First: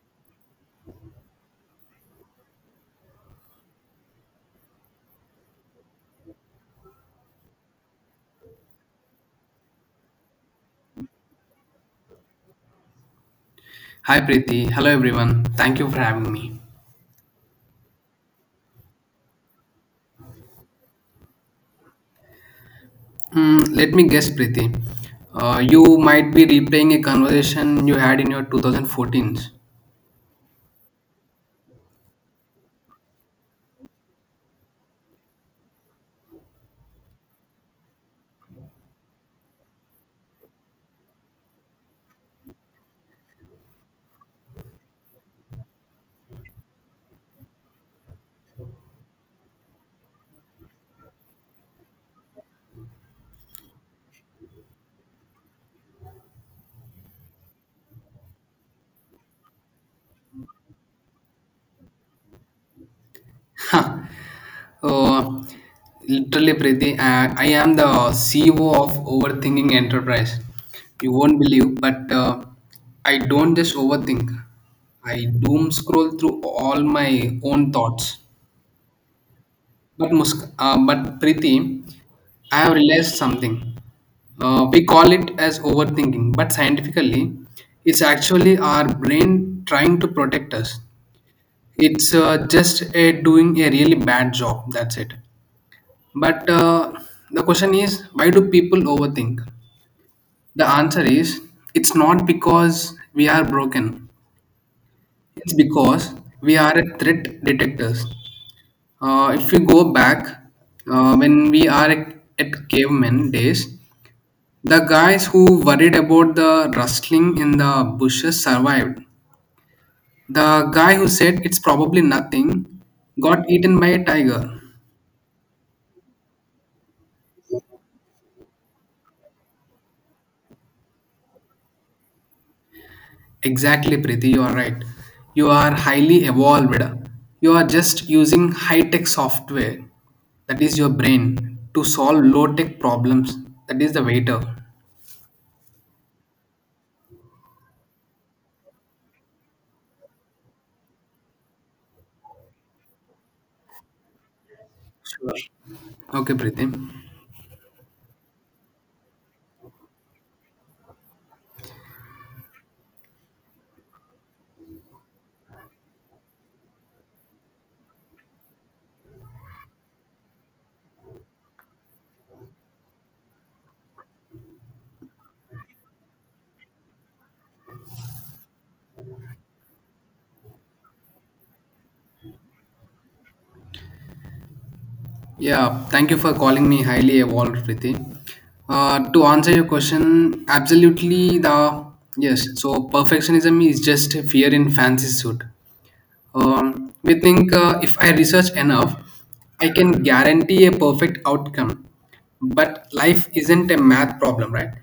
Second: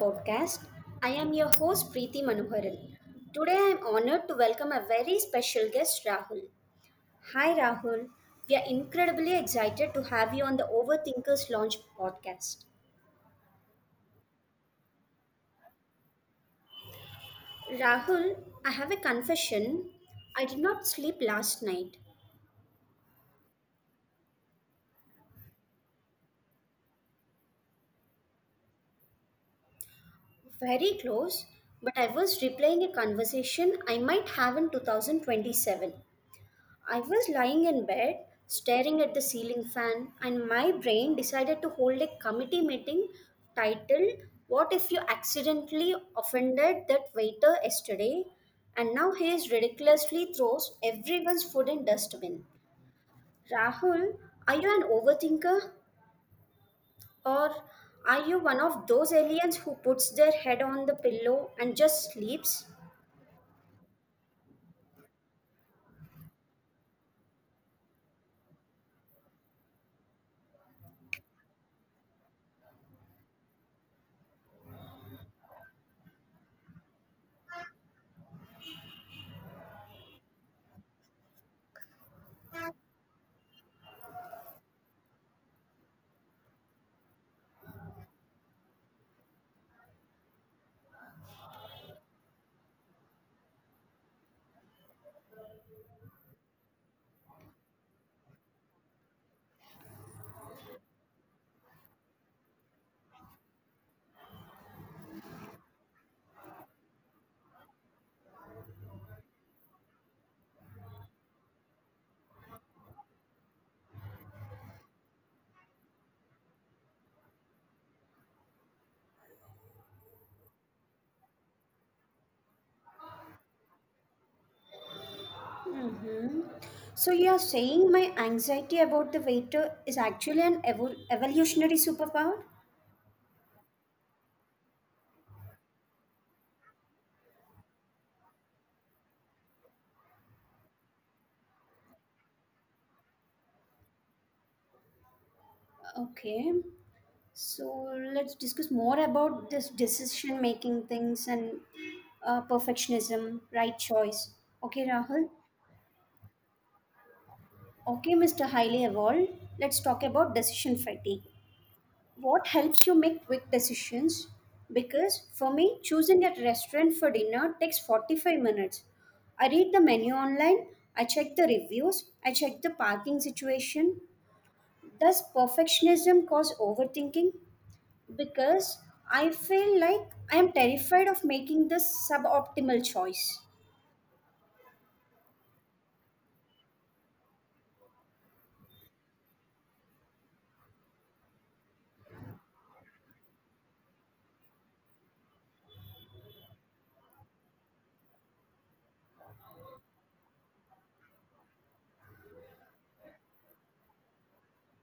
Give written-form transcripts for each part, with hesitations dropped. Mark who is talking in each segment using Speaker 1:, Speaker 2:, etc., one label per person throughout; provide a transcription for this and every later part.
Speaker 1: podcast. I am your host Preeti Manoharan. Today I am honored to welcome a very special guest Rahul. Hi Rahul. We are incredibly excited to have you on the Overthinkers Launch podcast.
Speaker 2: Hi Preeti. Hello everyone. Thank you for having me.
Speaker 1: Rahul, I have a confession. I did not sleep last night.
Speaker 2: Let me guess, Preeti. You might be replaying a conversation you had in your 2014.
Speaker 1: Very close, but I was replaying a conversation I might have in 2027. I was lying in bed, staring at the ceiling fan, and my brain decided to hold a committee meeting titled, what if you accidentally offended that waiter yesterday? And now he is ridiculously throws everyone's food in dustbin. Rahul, are you an overthinker? Or are you one of those aliens who puts their head on the pillow and just sleeps?
Speaker 2: uh, Literally, Preeti, I am the CEO of Overthinking Enterprise. You won't believe, but I don't just overthink. I doom scroll through all my own thoughts. But Preeti, I have realized something. We call it as overthinking, but scientifically, it's actually our brain trying to protect us. It's just doing a really bad job. That's it. But the question is, why do people overthink? The answer is, it's not because we are broken. It's because we are a threat detectors. If you go back, when we are at caveman days, the guys who worried about the rustling in the bushes survived. The guy who said it's probably nothing got eaten by a tiger.
Speaker 1: Mm-hmm. So you are saying my anxiety about the waiter is actually an evolutionary superpower?
Speaker 2: Exactly, Preeti, you are right. You are highly evolved. You are just using high tech software, that is your brain, to solve low tech problems. That is the waiter.
Speaker 1: Okay. So let's discuss more about this decision making things and perfectionism, right choice. Okay, Rahul.
Speaker 2: Sure. Okay, Preeti.
Speaker 1: Okay, Mr. Highly Evolved. Let's talk about decision fatigue. What helps you make quick decisions, because for me choosing a restaurant for dinner takes 45 minutes. I read the menu online, I check the reviews, I check the parking situation. Does perfectionism cause overthinking? Because I feel like I am terrified of making the suboptimal choice.
Speaker 2: Yeah, thank you for calling me highly evolved, Priti. To answer your question, absolutely the yes. So perfectionism is just a fear in fancy suit. We think if I research enough, I can guarantee a perfect outcome. But life isn't a math problem, right?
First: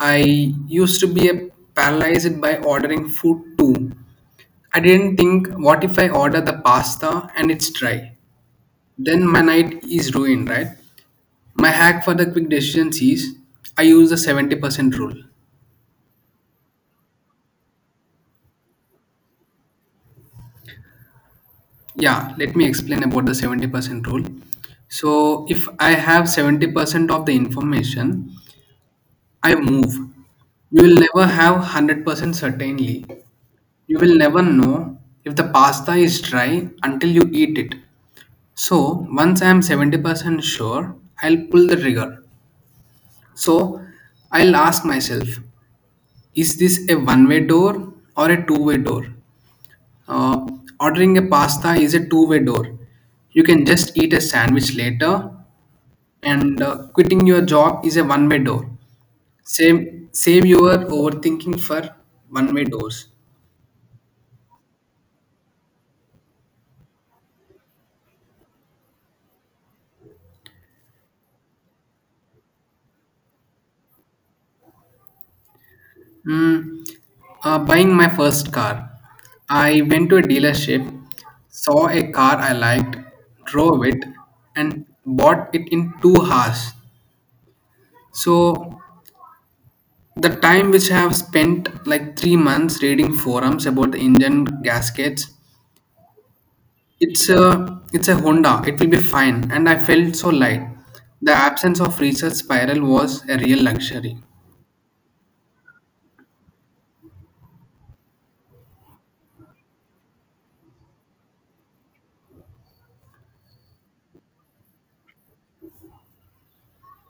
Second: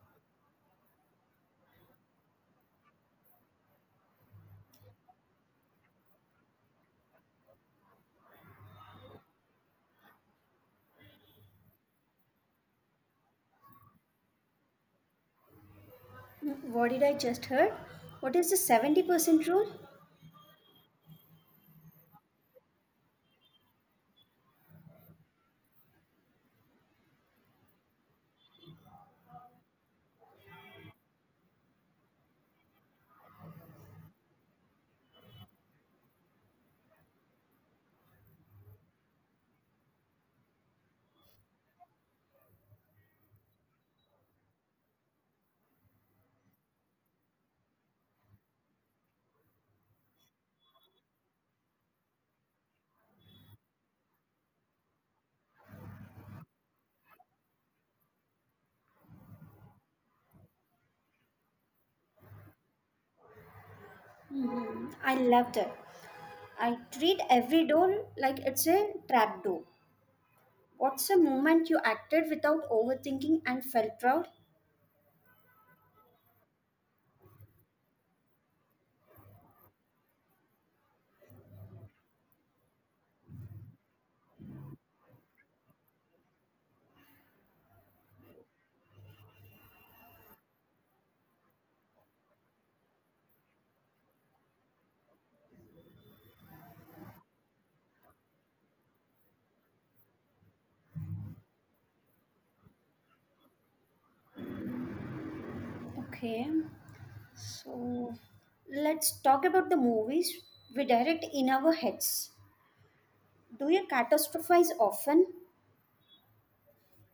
Speaker 2: I used to be a paralyzed by ordering food too. I didn't think, what if I order the pasta and it's dry? Then my night is ruined, right? My hack for the quick decisions is I use the 70% rule.
Speaker 1: Hmm, what did I just heard, what is the 70% rule?
Speaker 2: Yeah, let me explain about the 70% rule. So, if I have 70% of the information, I move. You will never have 100% certainly. You will never know if the pasta is dry until you eat it. So, once I am 70% sure, I'll pull the trigger. So, I'll ask myself, is this a one-way door or a two-way door? Uh, ordering a pasta is a two-way door. You can just eat a sandwich later, and quitting your job is a one-way door. Save your overthinking for one-way doors.
Speaker 1: Hmm, I love that. I treat every door like it's a trap door. What's a moment you acted without overthinking and felt proud?
Speaker 2: Mm, buying my first car. I went to a dealership, saw a car I liked, drove it, and bought it in 2 hours. So the time which I have spent like 3 months reading forums about the engine gaskets, it's a Honda. It will be fine, and I felt so light. The absence of research spiral was a real luxury.
Speaker 1: Okay, so let's talk about the movies we direct in our heads. Do you catastrophize often?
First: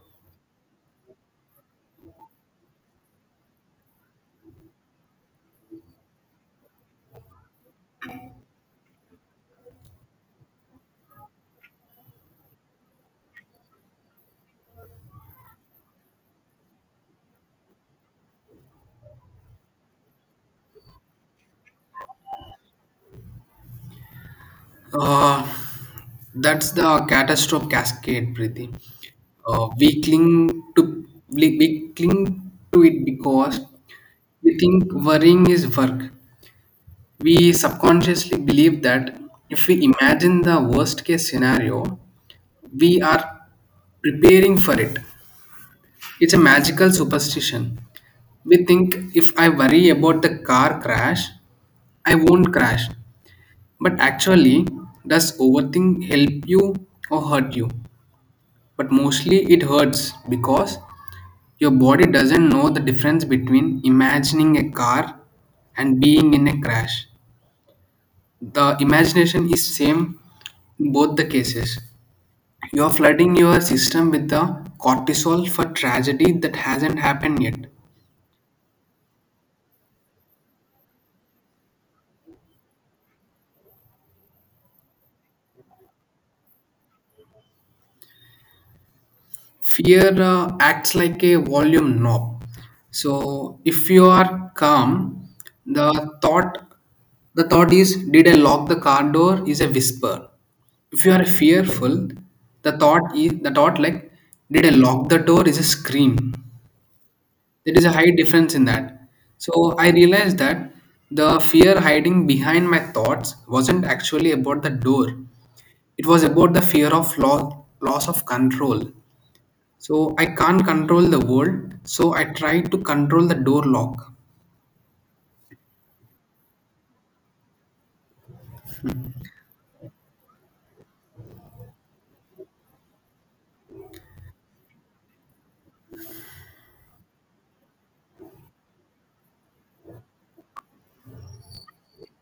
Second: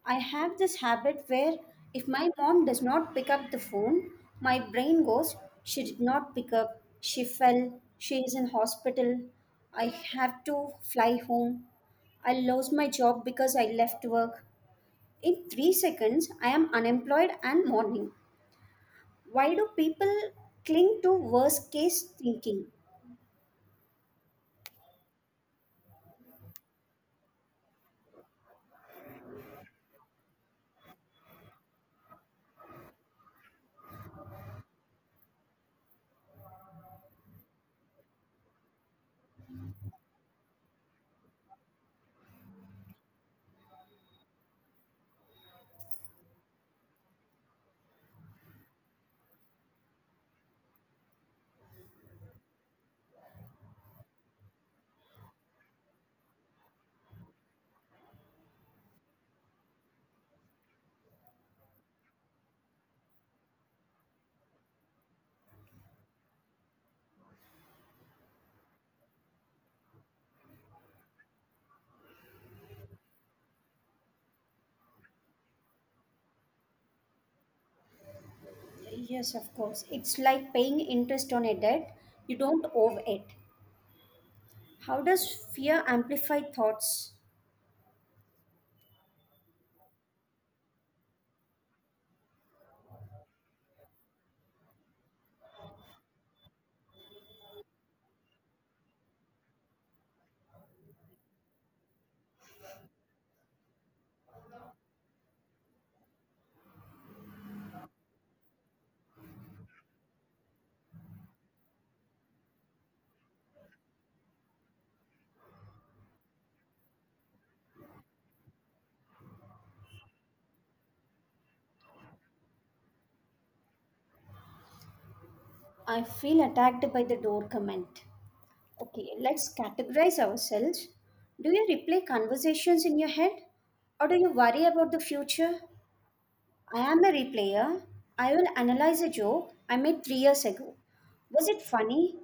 Speaker 1: I have this habit where if my mom does not pick up the phone, my brain goes, she did not pick up, she fell, she is in hospital, I have to fly home, I lost my job because I left work. In 3 seconds, I am unemployed and mourning. Why do people cling to worst case thinking?
Speaker 2: Uh, that's the catastrophe cascade, Preeti. Uh, we cling to we cling to it because we think worrying is work. We subconsciously believe that if we imagine the worst case scenario, we are preparing for it. It's a magical superstition. We think if I worry about the car crash, I won't crash. But actually, does overthink help you or hurt you? But mostly it hurts because your body doesn't know the difference between imagining a car and being in a crash. The imagination is same in both the cases. You're flooding your system with the cortisol for tragedy that hasn't happened yet.
Speaker 1: Yes, of course. It's like paying interest on a debt you don't owe it. How does fear amplify thoughts?
Speaker 2: Fear acts like a volume knob. So if you are calm, the thought the thought is did I lock the car door is a whisper. If you are fearful, the thought like did I lock the door is a scream. There is a high difference in that. So I realized that the fear hiding behind my thoughts wasn't actually about the door. It was about the fear of loss, loss of control. So I can't control the world. So I tried to control the door lock.
Speaker 1: I feel attacked by the door comment. Okay, let's categorize ourselves. Do you replay conversations in your head? Or do you worry about the future? I am a replayer. I will analyze a joke I made 3 years ago. Was it funny?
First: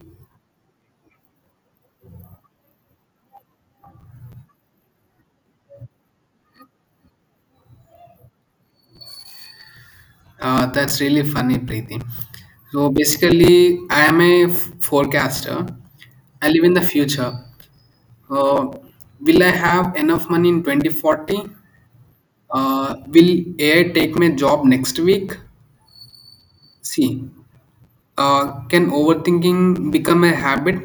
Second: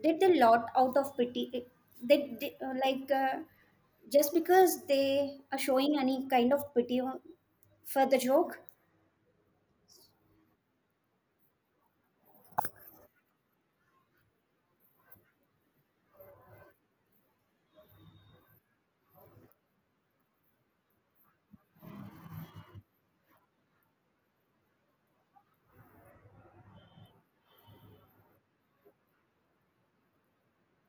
Speaker 1: Did they lot out of pity? They did, like, just because they are showing any kind of pity for the joke.
Speaker 2: That's really funny, Preeti. So basically, I am a forecaster. I live in the future. Uh, will I have enough money in 2040? Will AI take my job next week? See, can overthinking become a habit?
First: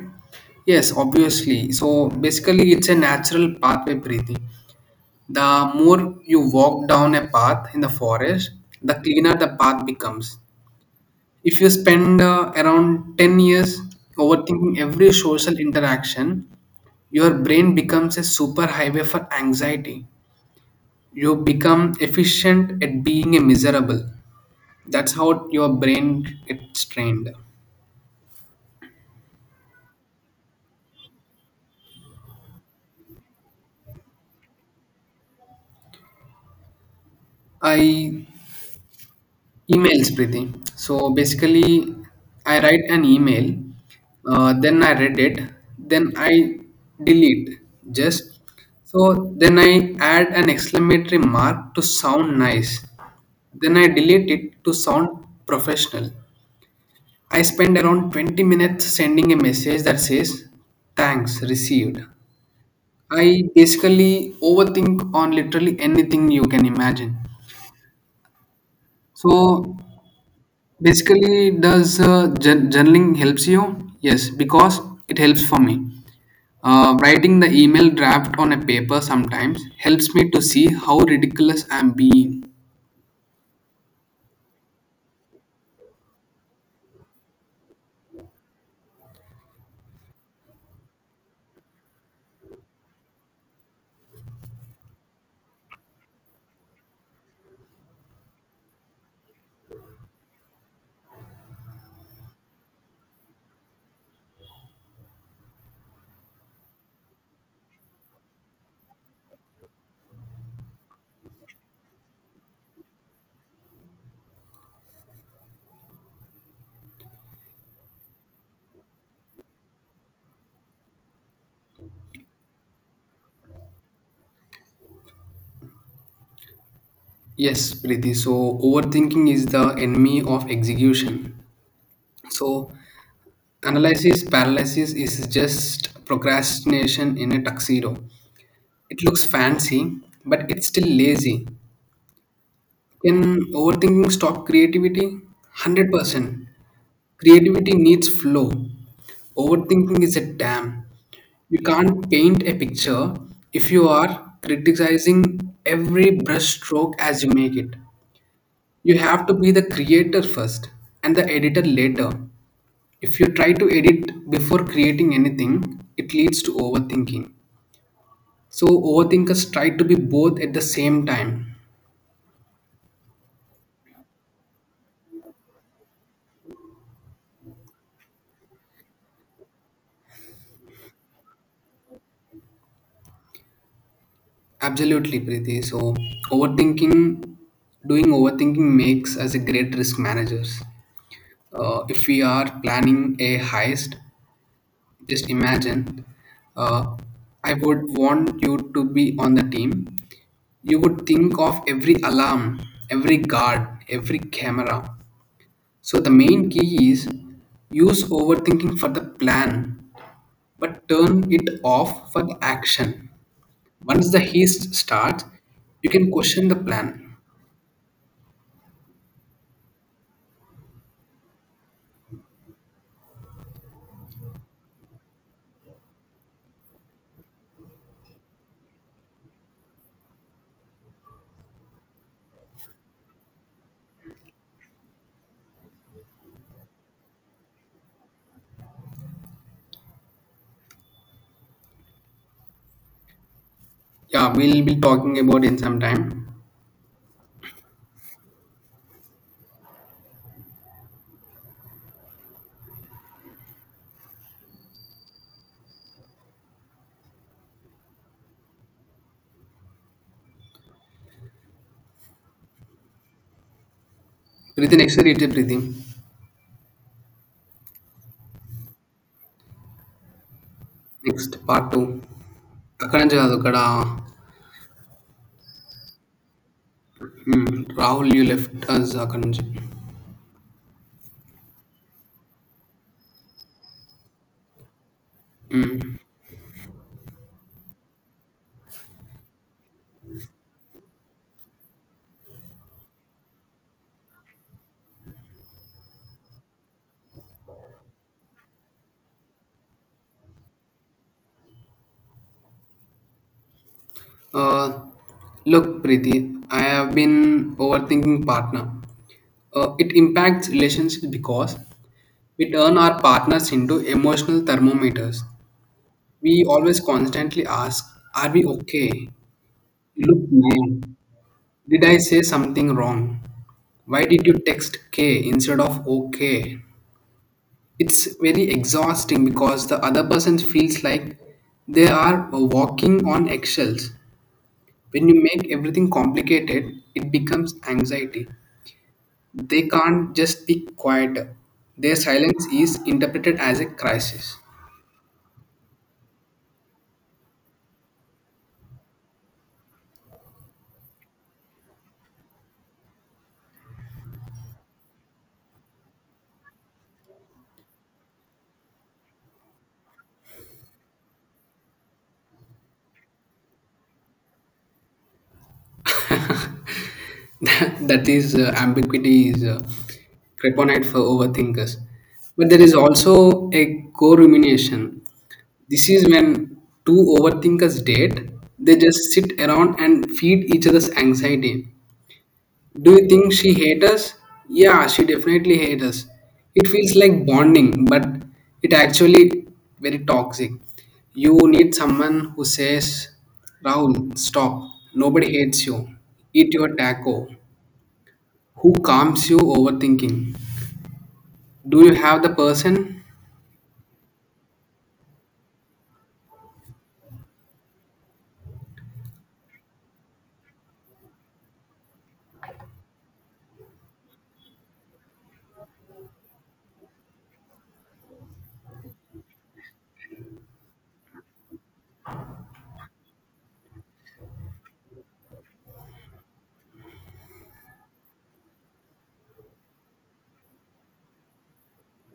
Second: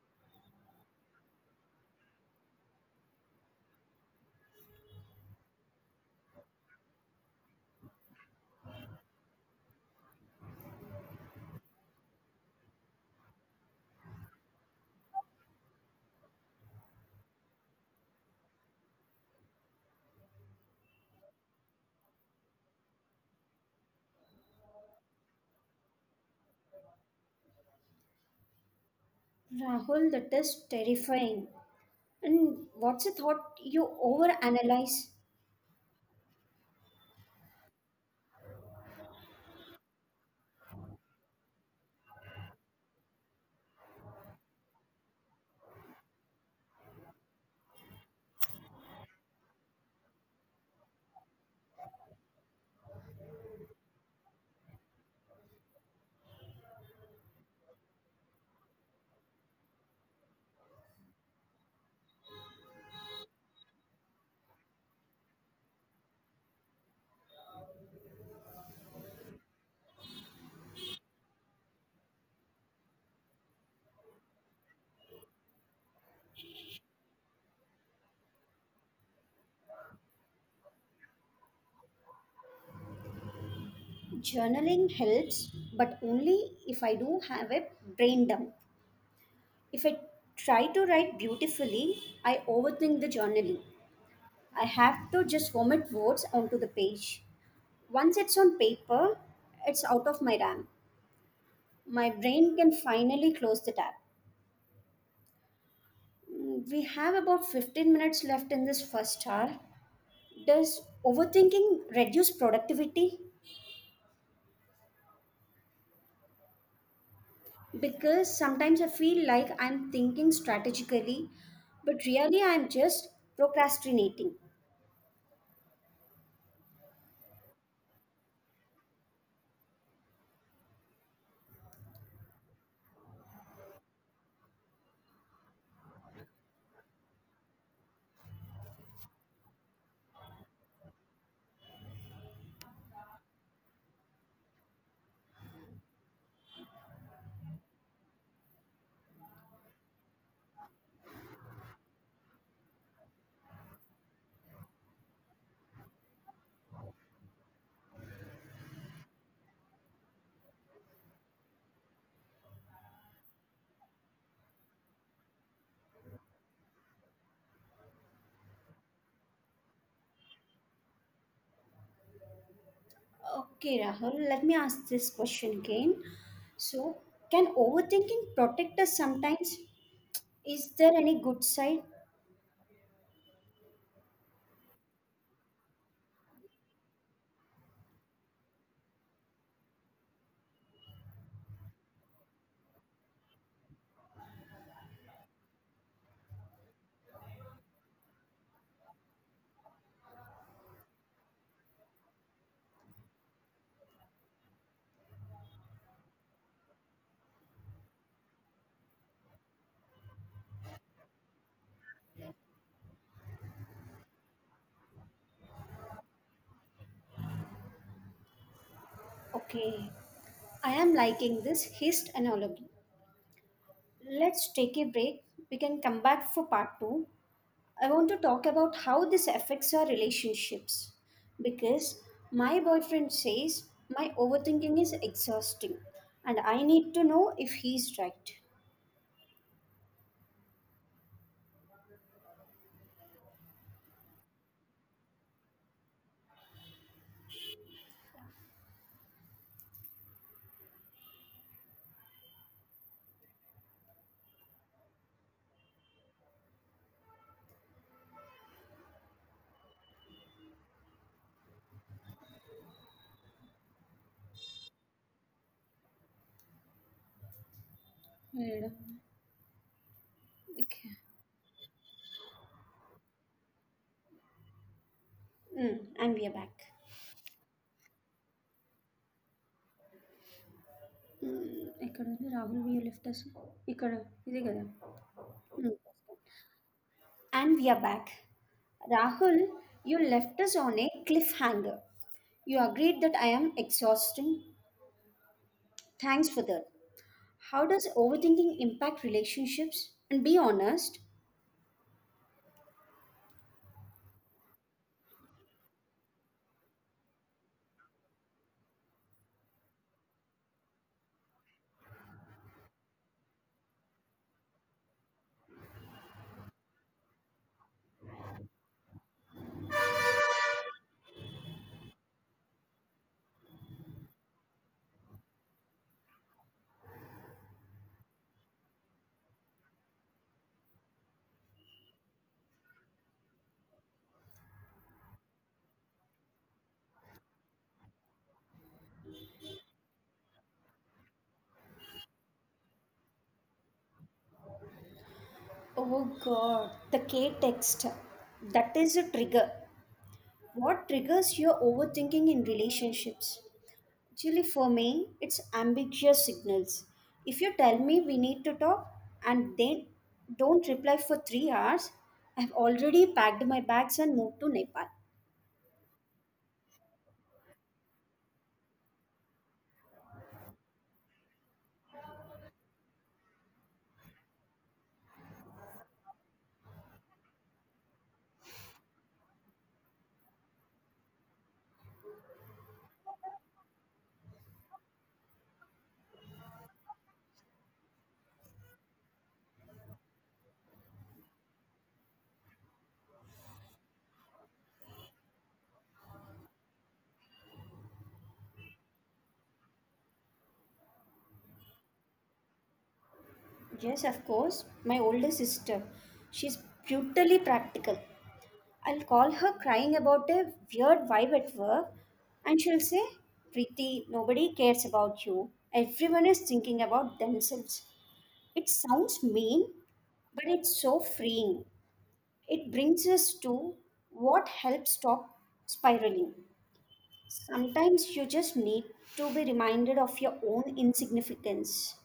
Speaker 2: Yes, obviously. So basically, it's a natural pathway breathing. The more you walk down a path in the forest, the cleaner the path becomes. If you spend around 10 years overthinking every social interaction, your brain becomes a super highway for anxiety. You become efficient at being a miserable. That's how your brain gets trained.
Speaker 1: Rahul, that is terrifying. And what's the thought you overanalyze?
Speaker 2: I emails Preeti. So basically, I write an email, then I read it, then I delete. Just so then I add an exclamatory mark to sound nice, then I delete it to sound professional. I spend around 20 minutes sending a message that says thanks received. I basically overthink on literally anything you can imagine. So basically, does journaling helps you? Yes, because it helps for me. Writing the email draft on a paper sometimes helps me to see how ridiculous I'm being.
Speaker 1: Journaling helps, but only if I do have a brain dump. If I try to write beautifully, I overthink the journaling. I have to just vomit words onto the page. Once it's on paper, it's out of my RAM. My brain can finally close the tab. Mm, we have about 15 minutes left in this first hour. Does overthinking reduce productivity? Because sometimes I feel like I'm thinking strategically, but really I'm just procrastinating.
Speaker 2: Yes, Preeti. So overthinking is the enemy of execution. So analysis paralysis is just procrastination in a tuxedo. It looks fancy, but it's still lazy. Can overthinking stop creativity? 100%. Creativity needs flow. Overthinking is a dam. You can't paint a picture if you are criticizing every brush stroke as you make it. You have to be the creator first and the editor later. If you try to edit before creating anything, it leads to overthinking. So, overthinkers try to be both at the same time.
Speaker 1: Okay, Rahul, let me ask this question again. So, can overthinking protect us sometimes? Is there any good side?
Speaker 2: Absolutely, Preeti. So, overthinking, doing overthinking makes us a great risk managers. If we are planning a heist, just imagine. Uh, I would want you to be on the team. You would think of every alarm, every guard, every camera. So, the main key is use overthinking for the plan, but turn it off for the action. Once the haste starts, you can question the plan.
Speaker 1: Okay, I am liking this hist analogy. Let's take a break. We can come back for part 2. I want to talk about how this affects our relationships, because my boyfriend says my overthinking is exhausting and I need to know if he's right.
Speaker 2: Yeah, we'll be talking about in some time. Breathe in, accelerated breathing.
Speaker 1: Wait, okay.
Speaker 2: Next, part two. అక్కడ నుంచి కాదు అక్కడ
Speaker 1: Mm, and we are back.
Speaker 2: Hmm, Rahul you left us అక్కడ నుంచి
Speaker 1: ఇక్కడ ఉంది Rahul Veo left us ఇక్కడ ఇదే కదా. Mm. And we are back. Rahul, you left us on a cliffhanger. You agreed that I am exhausting. Thanks for that. How does overthinking impact relationships? And be honest.
Speaker 2: Look Preeti I have been overthinking partner it impacts relationship because. We turn our partners into emotional thermometers. We always constantly ask, are we okay? You look mad. Did I say something wrong? Why did you text K instead of OK? It's very exhausting because the other person feels like they are walking on eggshells. When you make everything complicated, it becomes anxiety. They can't just be quiet. Their silence is interpreted as a crisis.
Speaker 1: Oh god, the K text. That is a trigger. What triggers your overthinking in relationships? Actually, for me, it's ambiguous signals. If you tell me we need to talk and then don't reply for 3 hours, I've already packed my bags and moved to Nepal.
Speaker 2: that is Ambiguity is kryptonite for overthinkers. But there is also a co-rumination. This is when two overthinkers date. They just sit around and feed each other's anxiety. Do you think she hates us? Yeah, she definitely hates us. It feels like bonding, but it actually very toxic. You need someone who says, Rahul, stop. Nobody hates you. Eat your taco. Who calms you overthinking? Do you have the person?
Speaker 1: Yes, of course, my older sister. She's brutally practical. I'll call her crying about a weird vibe at work, and she'll say, Preeti, nobody cares about you. Everyone is thinking about themselves. It sounds mean, but it's so freeing. It brings us to what helps stop spiraling. Sometimes you just need to be reminded of your own insignificance.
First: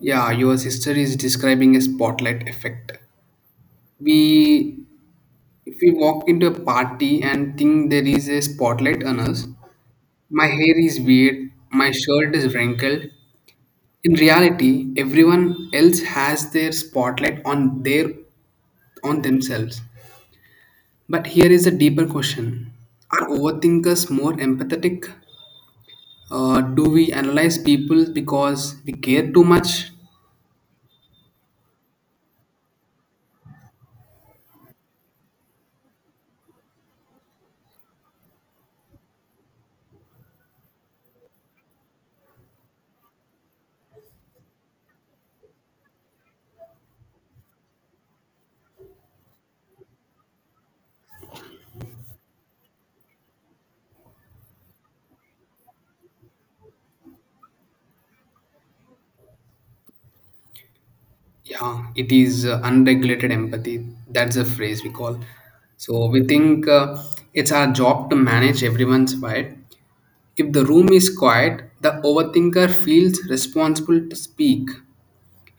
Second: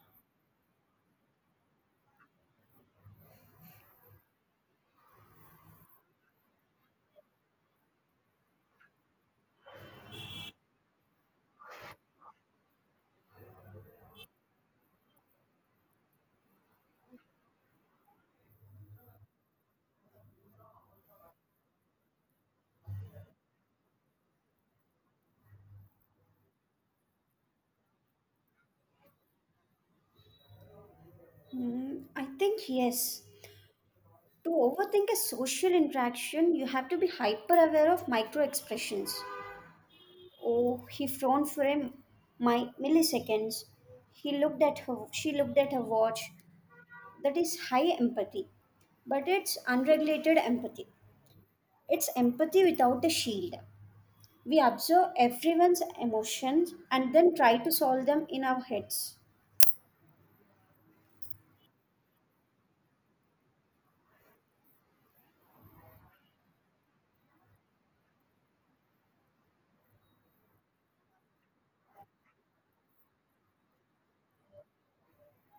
Speaker 2: Yeah, your sister is describing a spotlight effect. We If we walk into a party and think there is a spotlight on us, my hair is weird, my shirt is wrinkled. In reality, everyone else has their spotlight on their on themselves. But here is a deeper question. Are overthinkers more empathetic? Do we analyze people because we care too much?
Speaker 1: Hmm, I think yes. To overthink a social interaction, you have to be hyper aware of micro expressions. Oh, he frowned for him my milliseconds. He looked at her, she looked at her watch. That is high empathy. But it's unregulated empathy. It's empathy without a shield. We observe everyone's emotions and then try to solve them in our heads.
Speaker 2: Yeah, it is unregulated empathy. That's a phrase we call. So we think it's our job to manage everyone's vibe. If the room is quiet, the overthinker feels responsible to speak.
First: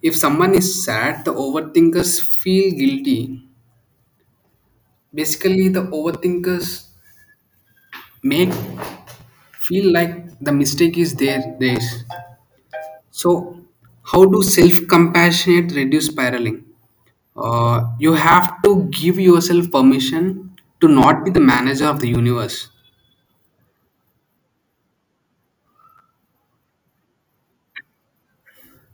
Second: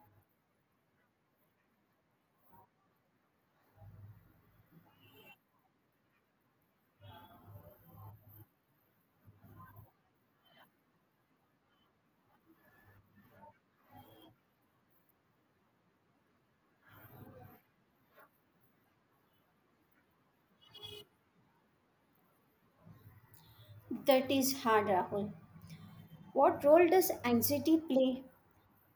Speaker 2: If someone is sad, the overthinkers feel guilty. Basically, the overthinkers make feel like the mistake is theirs. So, how do self compassionate reduce spiraling? You have to give yourself permission to not be the manager of the universe.
Speaker 1: That is hard, Rahul. What role does anxiety play?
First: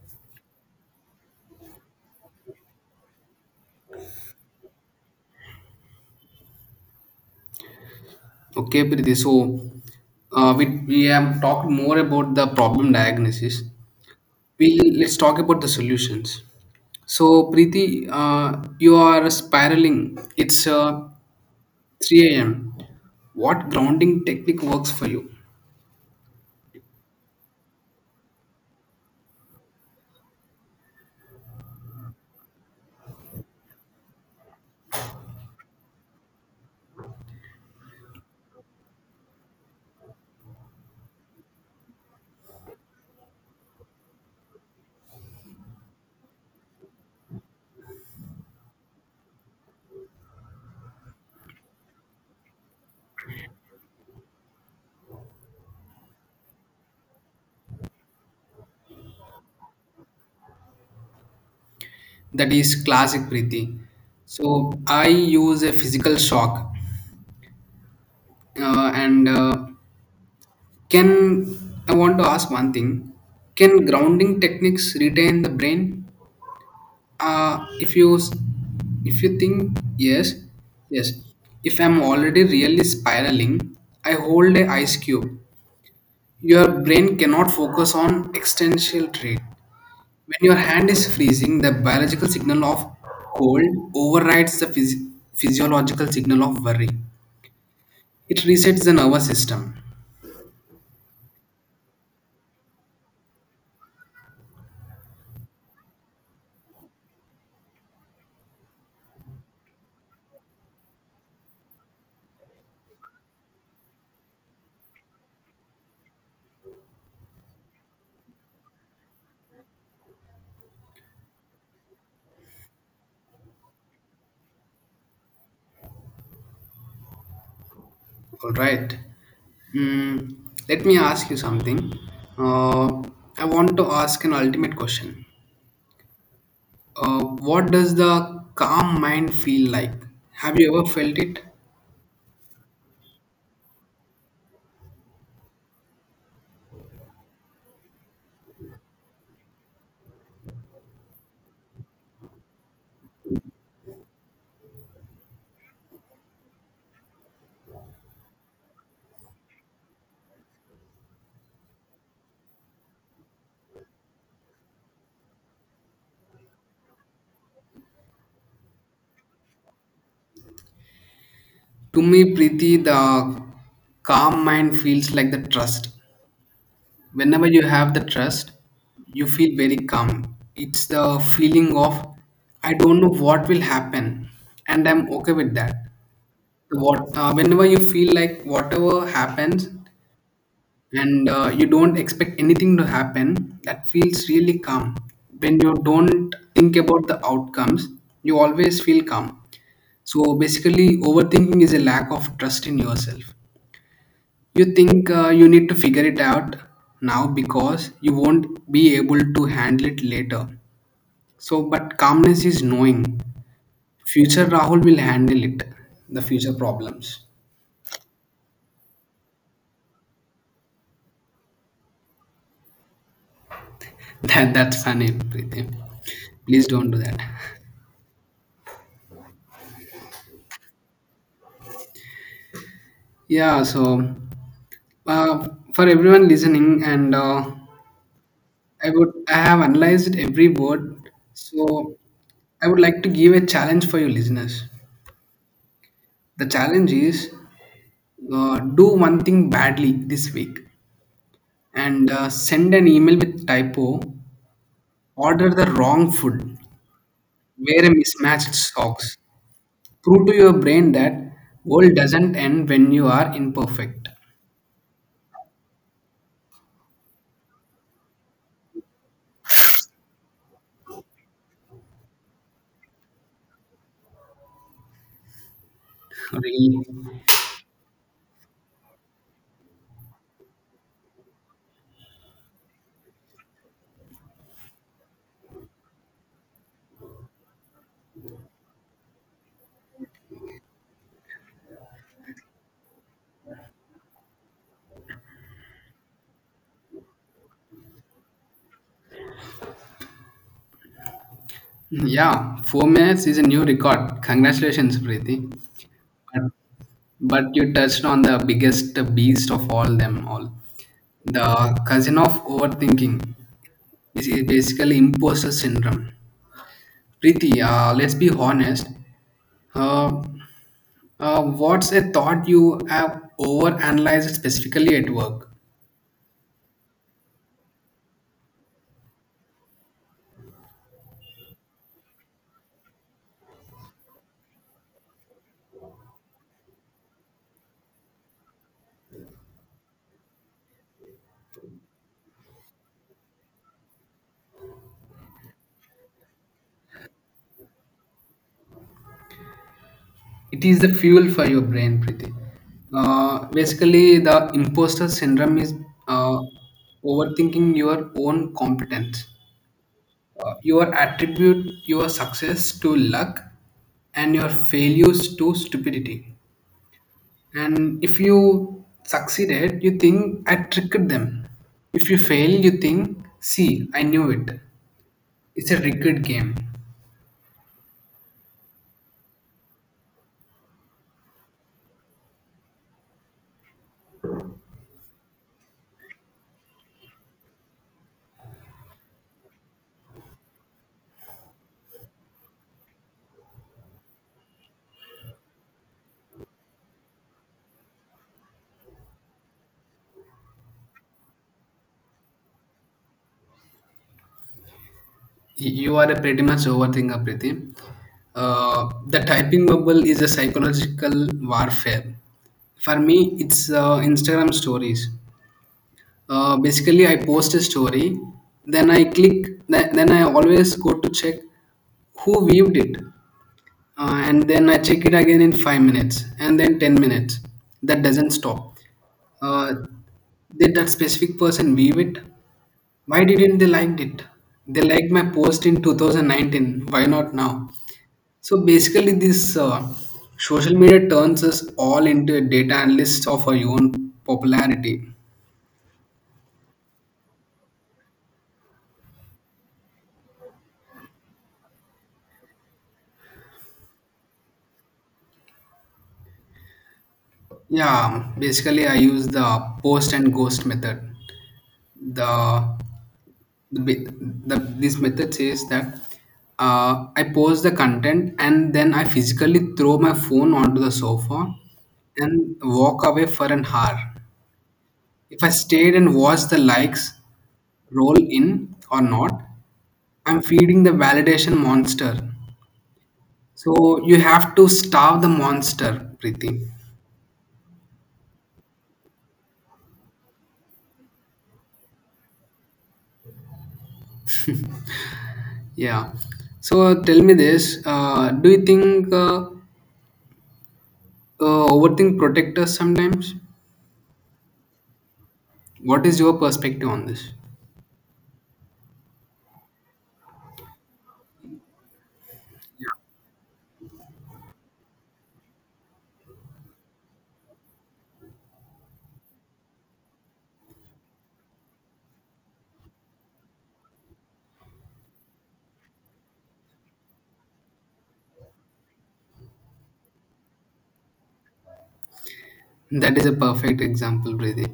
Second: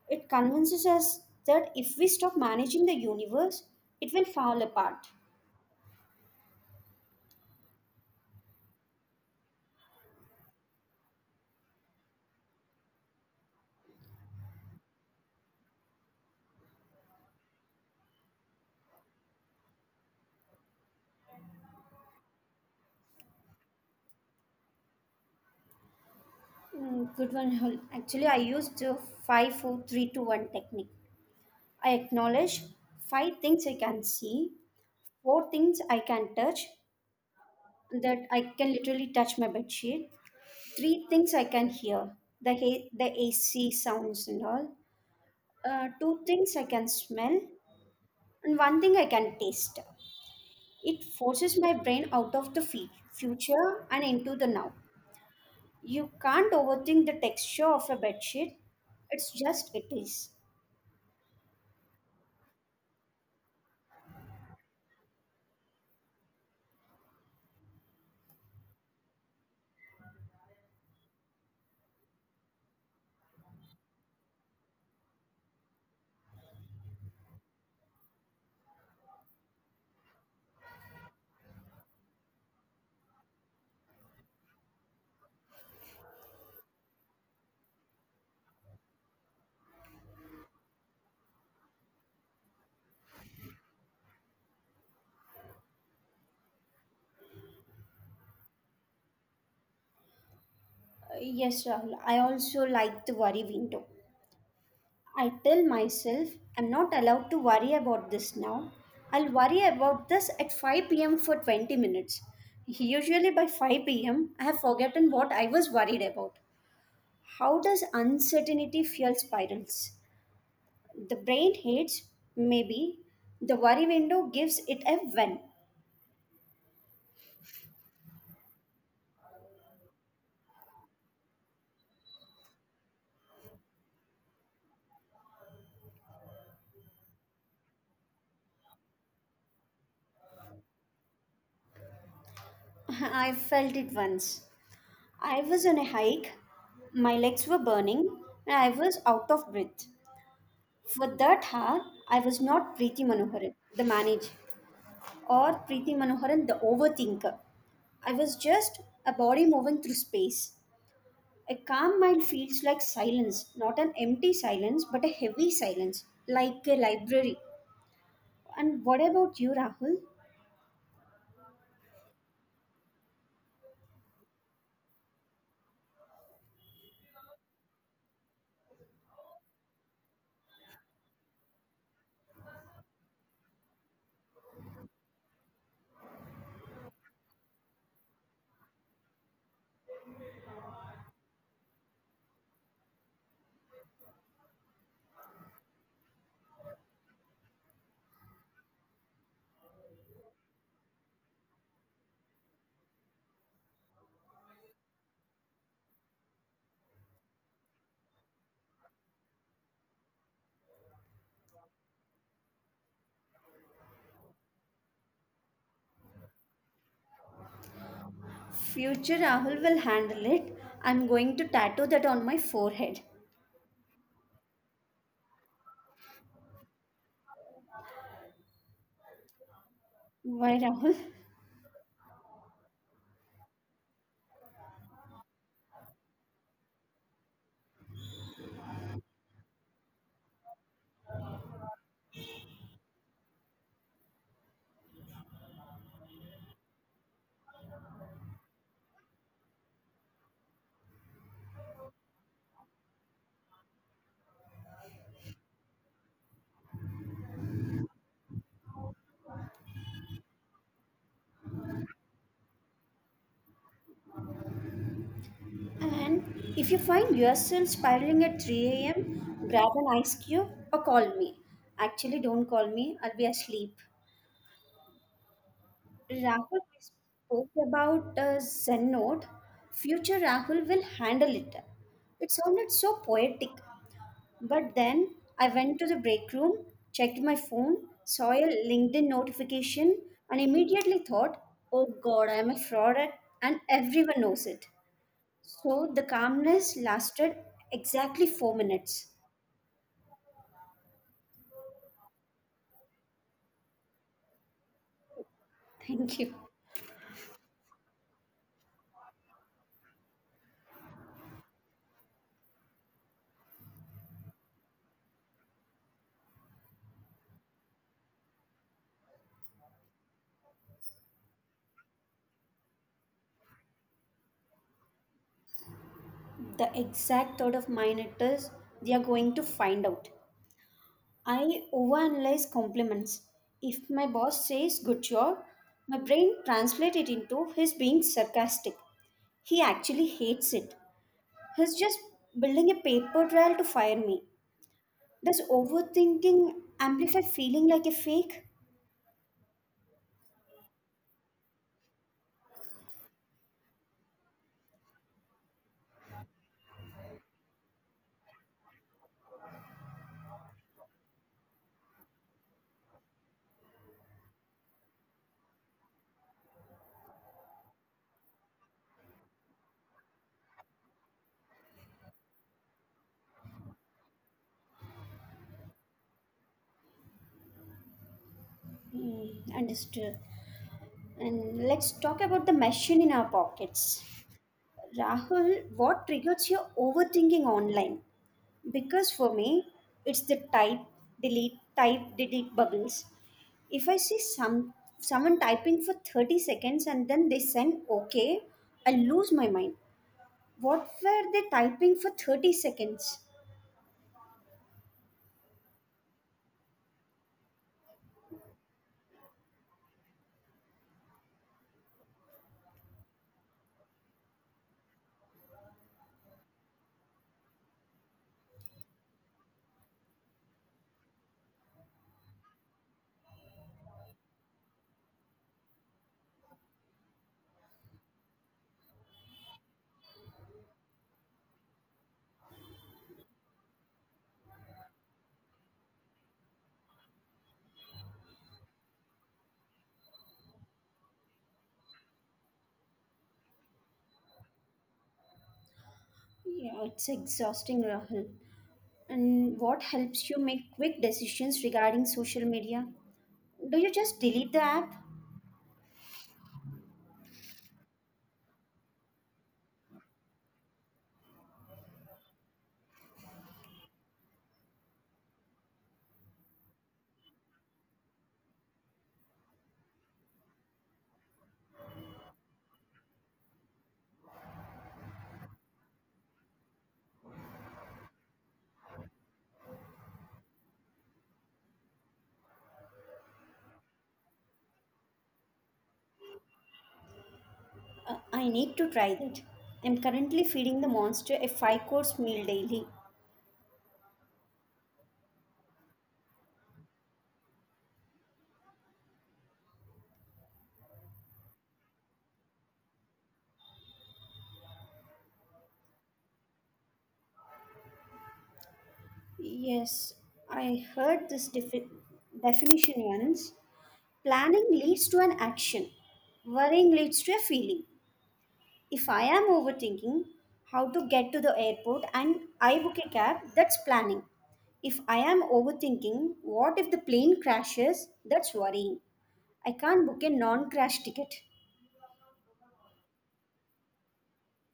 Speaker 1: It convinces us that if we stop managing the universe, it will fall apart.
Speaker 2: Okay, Priti. So, we have talked more about the problem diagnosis. We Let's talk about the solutions. So, Preeti, you are spiraling. It's 3 a.m. What grounding technique works for you?
Speaker 1: Mm, good one, Rahul. Actually, I used the five, four, three, two, one technique. I acknowledge five things I can see, four things I can touch, that I can literally touch my bedsheet, three things I can hear, the AC sounds and all, two things I can smell, and one thing I can taste. It forces my brain out of the future and into the now. You can't overthink the texture of a bedsheet, it's just it is.
Speaker 2: That is classic Preeti. So I use a physical shock, and can I want to ask one thing? Can grounding techniques retain the brain? Uh, if you s- if you think yes, yes. If I'm already really spiraling, I hold a ice cube. Your brain cannot focus on existential trait. When your hand is freezing, the biological signal of cold overrides the physiological signal of worry. It resets the nervous system.
Speaker 1: Yes, Rahul, I also like the worry window. I tell myself I'm not allowed to worry about this now. I'll worry about this at 5 p.m. for 20 minutes. Usually by 5 p.m., I have forgotten what I was worried about. How does uncertainty fuel spirals? The brain hates maybe. The worry window gives it a when.
Speaker 2: All right. Mm, let me ask you something. Uh, I want to ask an ultimate question. Uh, what does the calm mind feel like? Have you ever felt it?
Speaker 1: I felt it once. I was on a hike, my legs were burning, and I was out of breath. For that hour, I was not Preeti Manoharan, the manager, or Preeti Manoharan, the Overthinker. I was just a body moving through space. A calm mind feels like silence, not an empty silence, but a heavy silence, like a library. And what about you, Rahul?
Speaker 2: To me, Preeti, the calm mind feels like the trust. Whenever you have the trust you feel very calm. It's the feeling of I don't know what will happen and I'm okay with that. So what whenever you feel like whatever happens and you don't expect anything to happen that feels really calm. When you don't think about the outcomes you always feel calm. So basically overthinking is a lack of trust in yourself. You think you need to figure it out now because you won't be able to handle it later. So, but calmness is knowing. Future Rahul will handle it, the future problems.
Speaker 1: Future Rahul will handle it. I'm going to tattoo that on my forehead.
Speaker 2: That's funny, Prithim. Please don't do that.
Speaker 1: Why, Rahul?
Speaker 2: Yeah, so uh, for everyone listening, and I have analyzed every word. So I would like to give a challenge for you listeners. The challenge is do one thing badly this week and send an email with typo, order the wrong food, wear a mismatched socks. Prove to your brain that world doesn't end when you are imperfect.
Speaker 1: And if you find yourself spiraling at 3 a.m., grab an ice cube or call me. Actually, don't call me, I'll be asleep. Rahul, we
Speaker 2: Really?
Speaker 1: spoke about Zen note. Future Rahul will handle it. It sounded so poetic. But then I went to the break room, checked my phone, saw a LinkedIn notification, and immediately thought, oh god, I am a fraud and everyone knows it. So the calmness lasted exactly 4 minutes.
Speaker 2: Yeah, 4 minutes is a new record. Congratulations, Preeti.
Speaker 1: Thank you.
Speaker 2: But, but you touched on the biggest beast of all them all. The cousin of overthinking is basically imposter syndrome. Preeti, let's be honest. Uh, what's a thought you have overanalyzed specifically at work?
Speaker 1: The exact thought of mine it is, they are going to find out. I overanalyze compliments. If my boss says good job, my brain translates it into his being sarcastic. He actually hates it. He's just building a paper trail to fire me. Does overthinking amplify feeling like a fake?
Speaker 2: It is the fuel for your brain, Preeti. Basically, the imposter syndrome is uh, overthinking your own competence. You attribute your success to luck and your failures to stupidity. And if you succeeded, you think I tricked them. If you fail, you think, see, I knew it. It's a rigged game.
Speaker 1: Hmm, understood. And let's talk about the machine in our pockets. Rahul, what triggers your overthinking online? Because for me, it's the type, delete bubbles. If I see some someone typing for 30 seconds and then they send okay, I lose my mind. What were they typing for 30 seconds?
Speaker 2: You are a pretty much overthinker, Priti. The typing bubble is a psychological warfare. For me, it's Instagram stories. Basically, I post a story, then I click, then I always go to check who viewed it and then I check it again in 5 minutes, and then 10 minutes. That doesn't stop. Uh, did that specific person view it? Why didn't they liked it? They liked my post in 2019. Why not now? So basically, this social media turns us all into data analysts of our own popularity.
Speaker 1: Yeah, it's exhausting, Rahul. And what helps you make quick decisions regarding social media? Do you just delete the app?
Speaker 2: Yeah, basically, I use the post and ghost method. The the this method says that I post the content and then I physically throw my phone onto the sofa and walk away for an hour. If I stayed and watched the likes roll in or not, I'm feeding the validation monster. So you have to starve the monster, Preeti.
Speaker 1: I need to try that. I'm currently feeding the monster a five course meal daily.
Speaker 2: Yeah. So tell me this: do you think overthink protect us sometimes? What is your perspective on this?
Speaker 1: Yes, I heard this definition once. Planning leads to an action. Worrying leads to a feeling. If I am overthinking how to get to the airport and I book a cab, that's planning. If I am overthinking what if the plane crashes, that's worrying. I can't book a non crash ticket.
Speaker 2: That is a perfect example, Preeti.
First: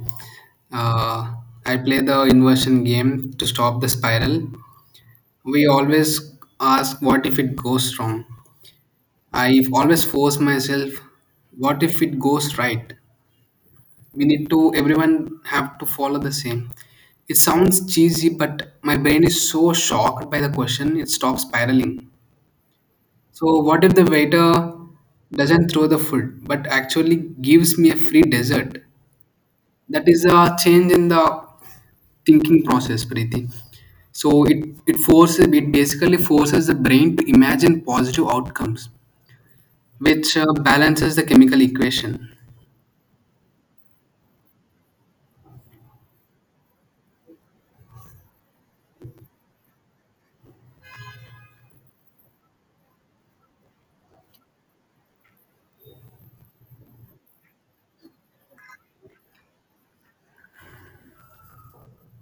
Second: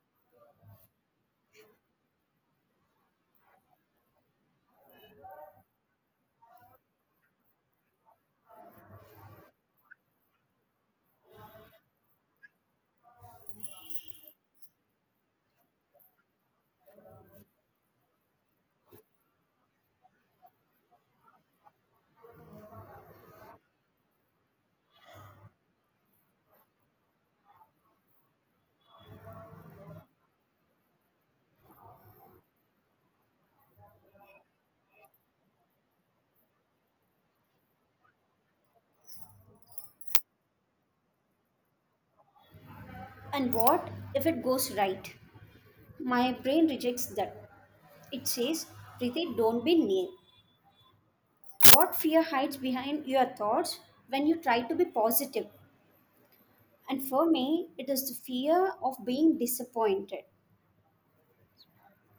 Speaker 2: Uh, I play the inversion game to stop the spiral. We always ask, what if it goes wrong? I always force myself, what if it goes right? We need to, everyone have to follow the same. It sounds cheesy, but my brain is so shocked by the question, it stops spiraling. So, what if the waiter doesn't throw the food, but actually gives me a free dessert? That is a change in the thinking process, Preeti. So it basically forces the brain to imagine positive outcomes, which balances the chemical equation.
Speaker 1: And what if it goes right? My brain rejects that. It says, Prithi, don't be naive. What fear hides behind your thoughts when you try to be positive? And for me, it is the fear of being disappointed.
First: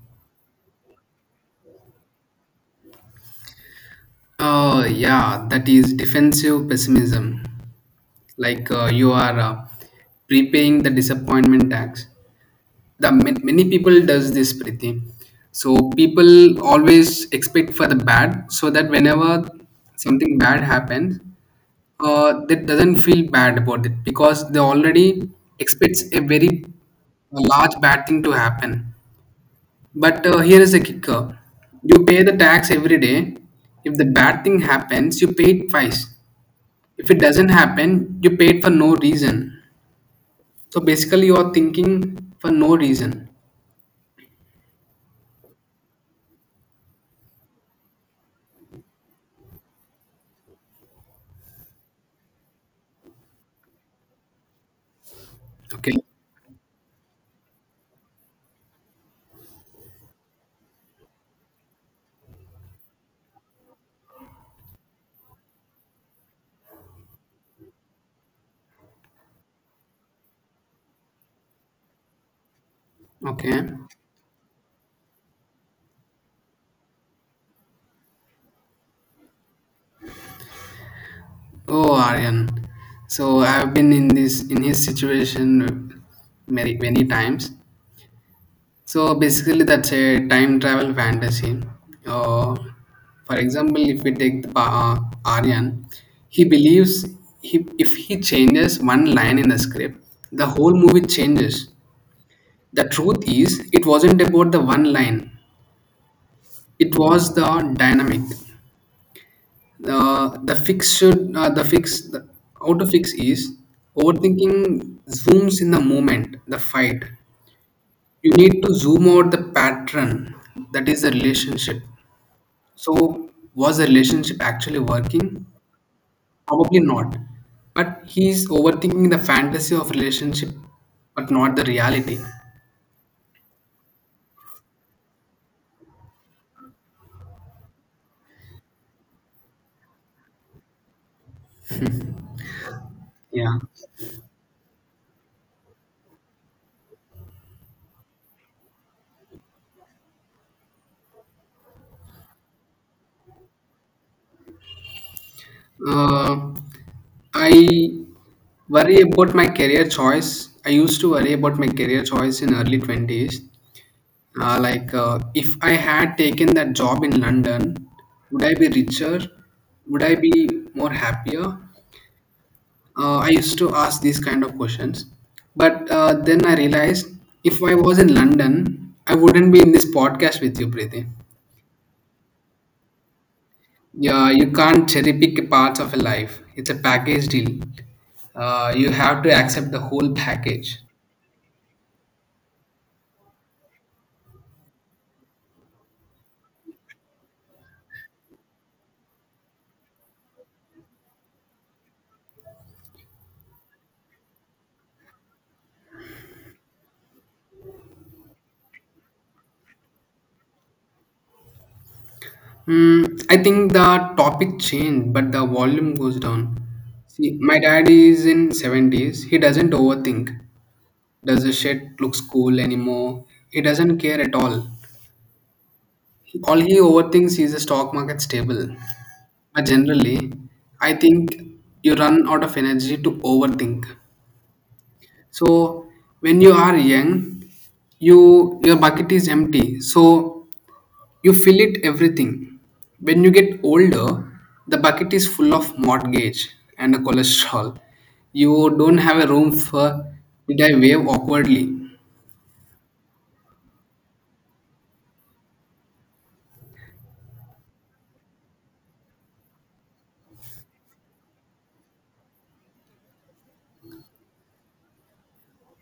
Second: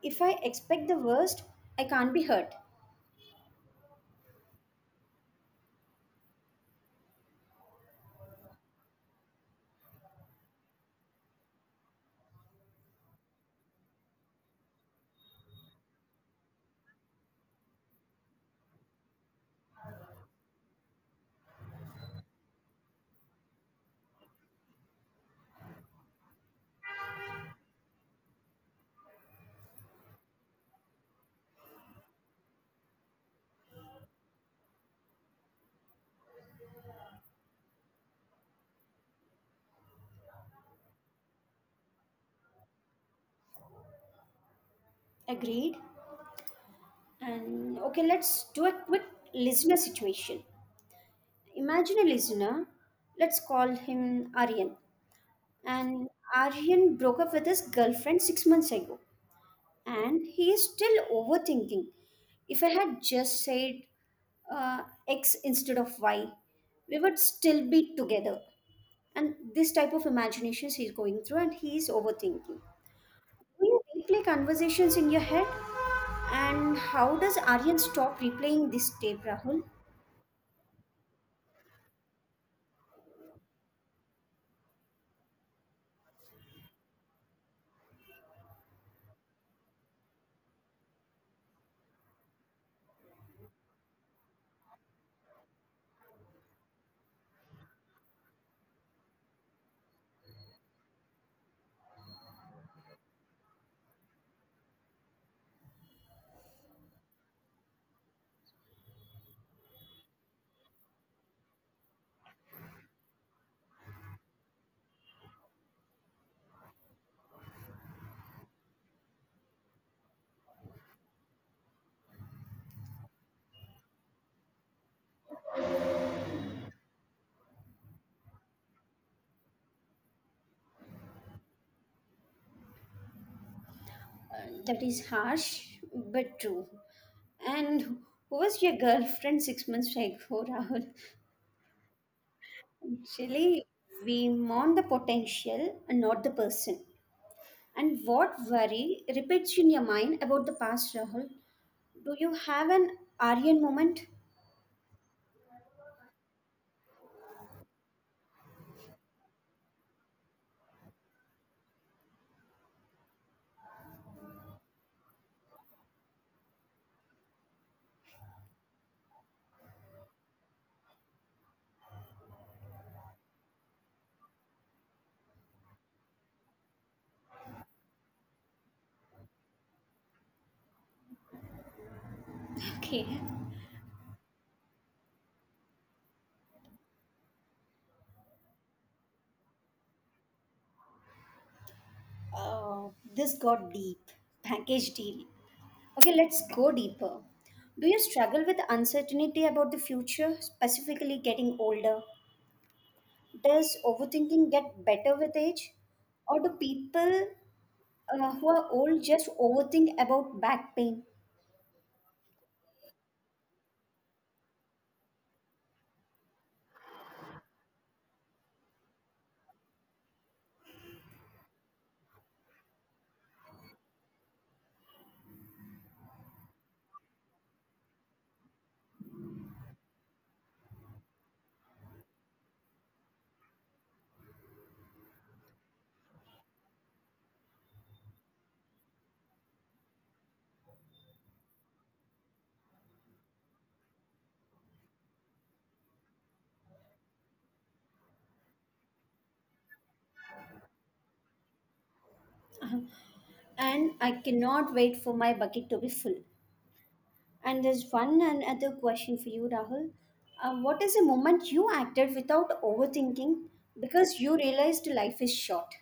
Speaker 1: If I expect the worst, I can't be hurt.
Speaker 2: Yeah, that is defensive pessimism. Like you are prepaying the disappointment tax. The ma- many people does this Priti. So people always expect for the bad, so that whenever something bad happens, that doesn't feel bad about it because they already expects a very large bad thing to happen. But here is a kicker: you pay the tax every day. If the bad thing happens, you pay it twice. If it doesn't happen, you pay it for no reason. So basically, you are thinking for no reason.
Speaker 1: Agreed? And okay, let's do a quick listener situation. Imagine a listener, let's call him Aryan.
Speaker 2: Okay.
Speaker 1: And Aryan broke up with his girlfriend 6 months ago, and he is still overthinking. If I had just said uh, X instead of Y, we would still be together. And this type of imaginations he's going through and he's overthinking.
Speaker 2: Okay.
Speaker 1: Do you replay conversations in your head? And how does Aryan stop replaying this tape, Rahul?
Speaker 2: Oh, Aryan. So I've been in this in his situation many times. So basically, that's a time travel fantasy. Uh, for example, if we take the, Aryan, he believes he, if he changes one line in the script, the whole movie changes. The truth is, it wasn't about the one line. It was the dynamic. The fix should the fix the, how to fix is overthinking zooms in the moment, the fight. You need to zoom out the pattern that is the relationship. So was the relationship actually working? Probably not. But he's overthinking the fantasy of relationship, but not the reality.
Speaker 1: That is harsh, but true. And who was your girlfriend 6 months ago, Rahul?
Speaker 2: Yeah.
Speaker 1: Actually, we mourn the potential and not the person. And what worry repeats in your mind about the past, Rahul? Do you have an Aryan moment?
Speaker 2: Uh, I worry about my career choice. I used to worry about my career choice in early 20s. If I had taken that job in London, would I be richer? Would I be more happier? I used to ask these kind of questions. But then I realized if I was in London, I wouldn't be in this podcast with you, Preeti.
Speaker 1: Okay.
Speaker 2: Yeah, you can't cherry pick parts of a life. It's a package deal. You have to accept the whole package.
Speaker 1: Oh, this got deep. Package deal. Okay, let's go deeper. Do you struggle with uncertainty about the future, specifically getting older? Does overthinking get better with age? Or do people who are old just overthink about back pain?
Speaker 2: I think the topic changed, but the volume goes down. See, my dad is in 70s. He doesn't overthink. Does the shit looks cool anymore? He doesn't care at all. All he overthinks is the stock market stable. But generally, I think you run out of energy to overthink. So when you are young, your bucket is empty. So you fill it everything. When you get older, the bucket is full of mortgage and cholesterol. You don't have a room for did I wave awkwardly.
Speaker 1: Uh-huh. And I cannot wait for my bucket to be full. And there's one another question for you, Rahul. What is the moment you acted without overthinking because you realized life is short?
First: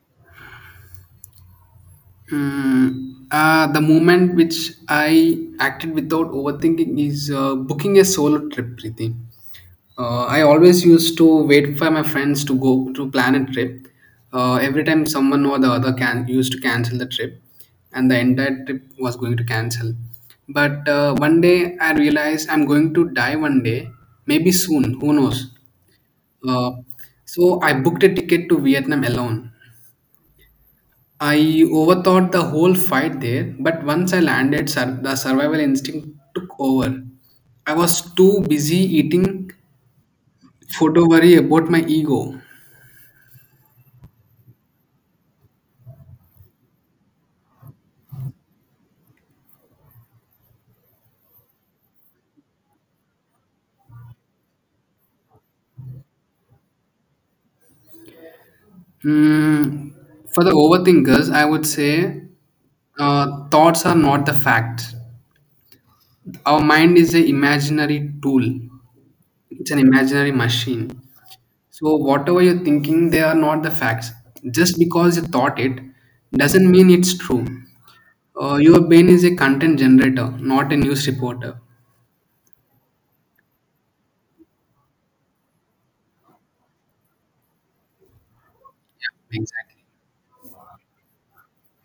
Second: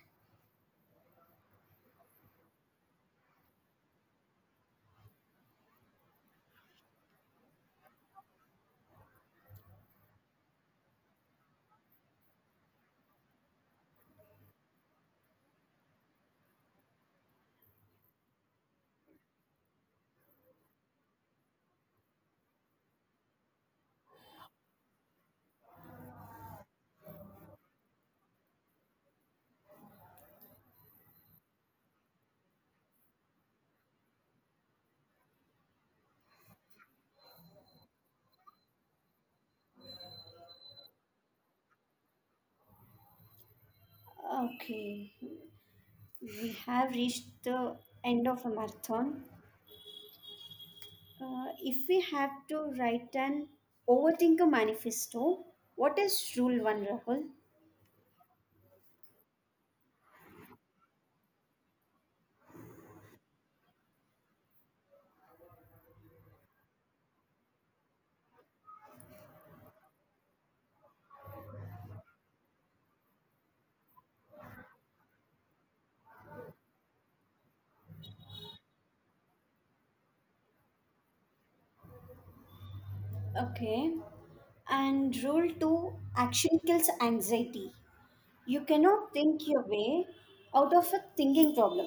Speaker 2: The moment which I acted without overthinking is booking a solo trip, Preeti. I always used to wait for my friends to go to plan a trip. Every time someone or the other can used to cancel the trip, and the entire trip was going to cancel. But one day I realized I'm going to die one day, maybe soon. Who knows? Uh, so I booked a ticket to Vietnam alone. I overthought the whole fight there, but once I landed, the survival instinct took over. I was too busy eating food to worry about my ego.
Speaker 1: Okay, we have reached the end of a marathon. If we have to write an overthinker manifesto, what is rule one, Rahul?
Speaker 2: Mm, for the overthinkers, I would say thoughts are not the fact. Our mind is an imaginary tool. It's an imaginary machine. So whatever you're thinking, they are not the facts. Just because you thought it doesn't mean it's true. Your brain is a content generator, not a news reporter.
Speaker 1: Okay, and rule two, action kills anxiety. You cannot think your
Speaker 2: Exactly.
Speaker 1: way out of a thinking problem.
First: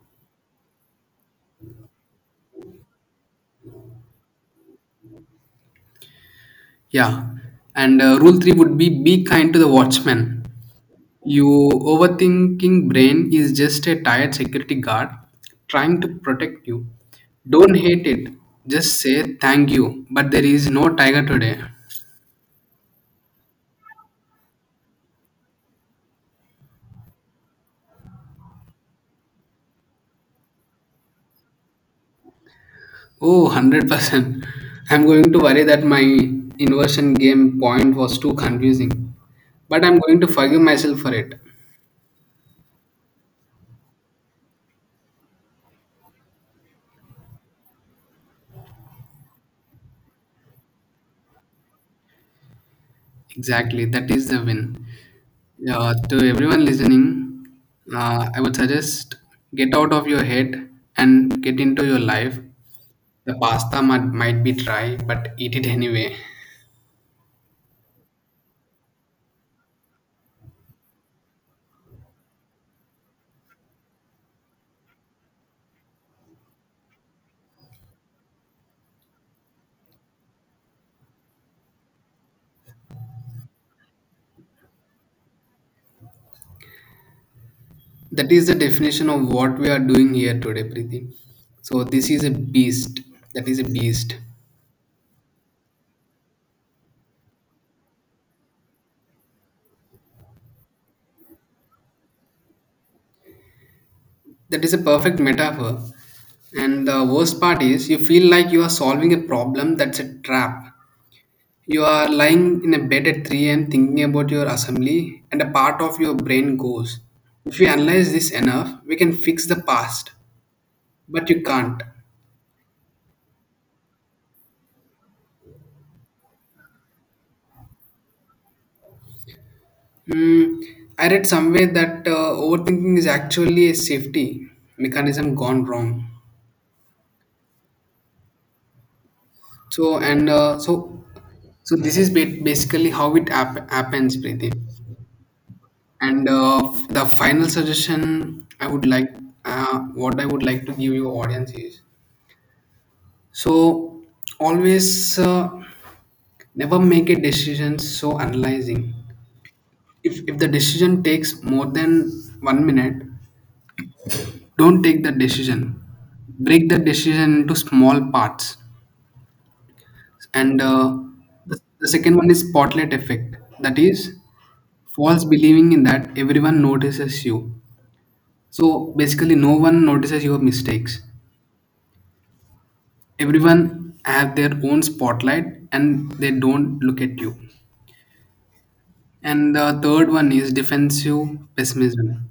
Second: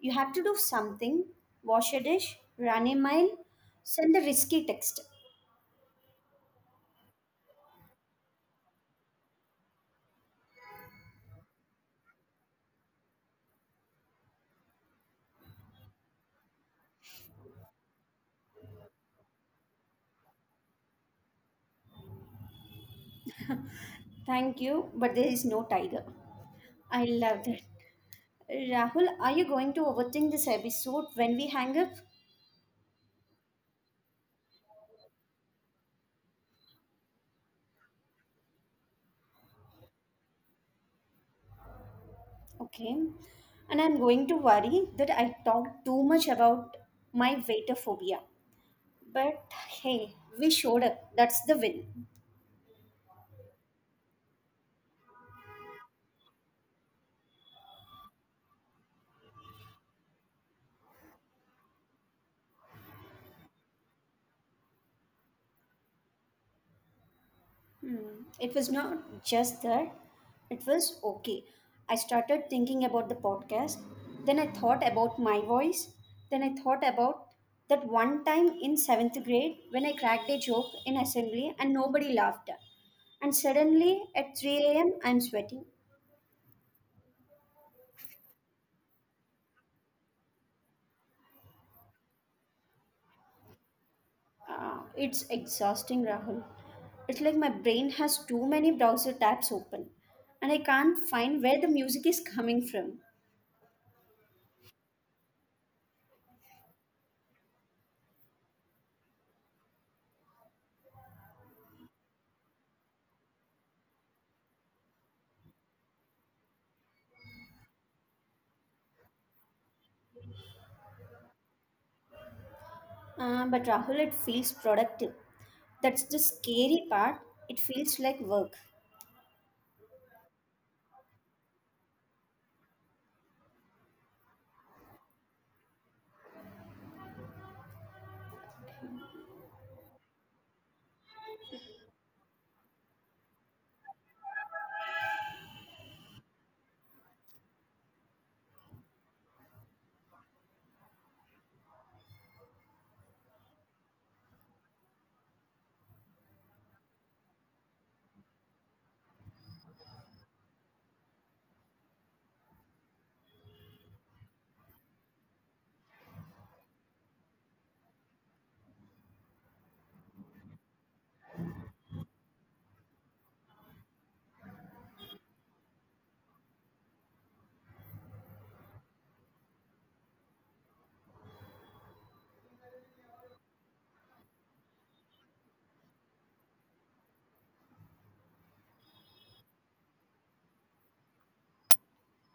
Speaker 1: You have to do something, wash a dish, run a mile, send a risky text.
Speaker 2: Yeah. And rule three would be kind to the watchman. Your overthinking brain is just a tired security guard trying to protect you. Don't hate it. Just say thank you, but there is no tiger today.
Speaker 1: Thank you, but there is no tiger. I love that. Rahul, are you going to overthink this episode when we hang up?
Speaker 2: Oh, 100%. I'm going to worry that my inversion game point was too confusing, but I'm going to forgive myself for it.
Speaker 1: Okay. And I'm going to worry that I talked too much about my waiter phobia. But hey, we showed up. That's the win.
Speaker 2: Exactly, that is the win. Yeah, to everyone listening, I would suggest get out of your head and get into your life. The pasta might be dry, but eat it anyway.
Speaker 1: Hmm. It was not just that. It was okay. I started thinking about the podcast. Then I thought about my voice. Then I thought about that one time in seventh grade when I cracked a joke in assembly and nobody laughed. And suddenly at 3 a.m., I'm sweating.
Speaker 2: That is the definition of what we are doing here today, Preeti. So this is a beast. That is a beast.
Speaker 1: It's exhausting, Rahul. It's like my brain has too many browser tabs open and I can't find where the music is coming from.
Speaker 2: That is a perfect metaphor. And the worst part is you feel like you are solving a problem that's a trap. You are lying in a bed at 3 a.m. thinking about your assembly, and a part of your brain goes, if we analyze this enough, we can fix the past. But you can't.
Speaker 1: But Rahul, it feels productive. That's the scary part. It feels like work.
Speaker 2: Hmm, I read somewhere that overthinking is actually a safety mechanism gone wrong. So and so so this is basically how it happens, Preeti. And the final suggestion I would like, what I would like to give you audience is so always never make a decision so analyzing. If the decision takes more than 1 minute, don't take the decision, break the decision into small parts, and the second one is spotlight effect, that is false believing in that everyone notices you. So basically no one notices your mistakes, everyone have their own spotlight and they don't look at you. And the third one is defensive pessimism,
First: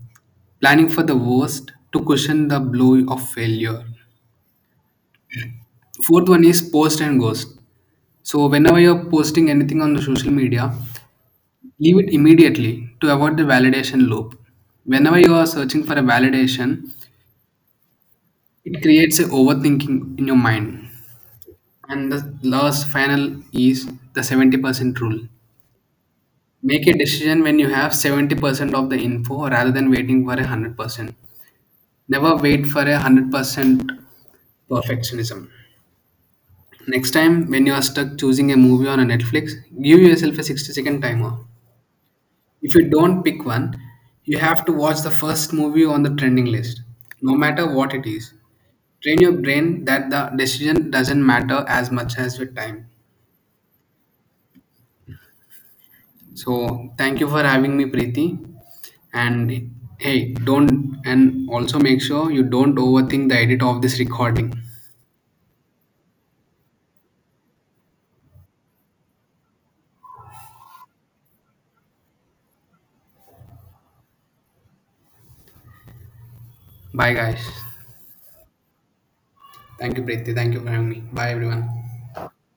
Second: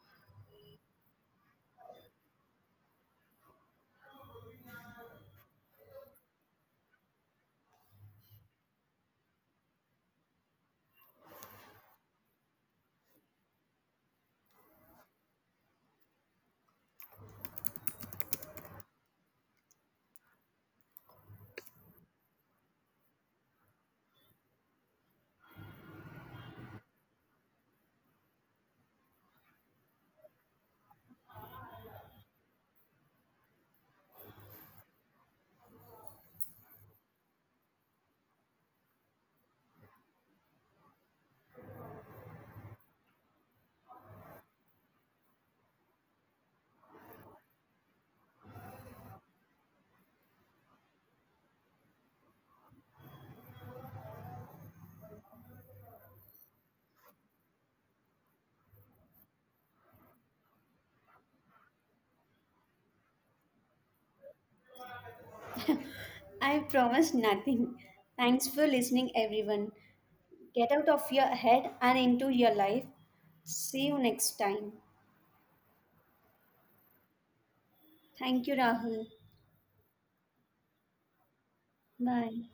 Speaker 2: planning for the worst to cushion the blow of failure. Fourth one is post and ghost. So whenever you're posting anything on the social media, leave it immediately to avoid the validation loop. Whenever you are searching for a validation, it creates a overthinking in your mind. And the last final is the 70% rule. Make a decision when you have 70% of the info rather than waiting for a 100%. Never wait for a 100% perfectionism. Next time, when you are stuck choosing a movie on a Netflix, give yourself a 60-second timer. If you don't pick one, you have to watch the first movie on the trending list, no matter what it is. Train your brain that the decision doesn't matter as much as your time. So, thank you for having me, Preeti. And hey, don't and also make sure you don't overthink the edit of this recording.
Speaker 1: I promise nothing. Thanks for listening, everyone. Get out of your head and into your life. See you next time.
Speaker 2: Bye, guys.
Speaker 1: Thank you, Rahul.
Speaker 2: Thank you, Preeti. Thank you for having me. Bye, everyone.
Speaker 1: Bye.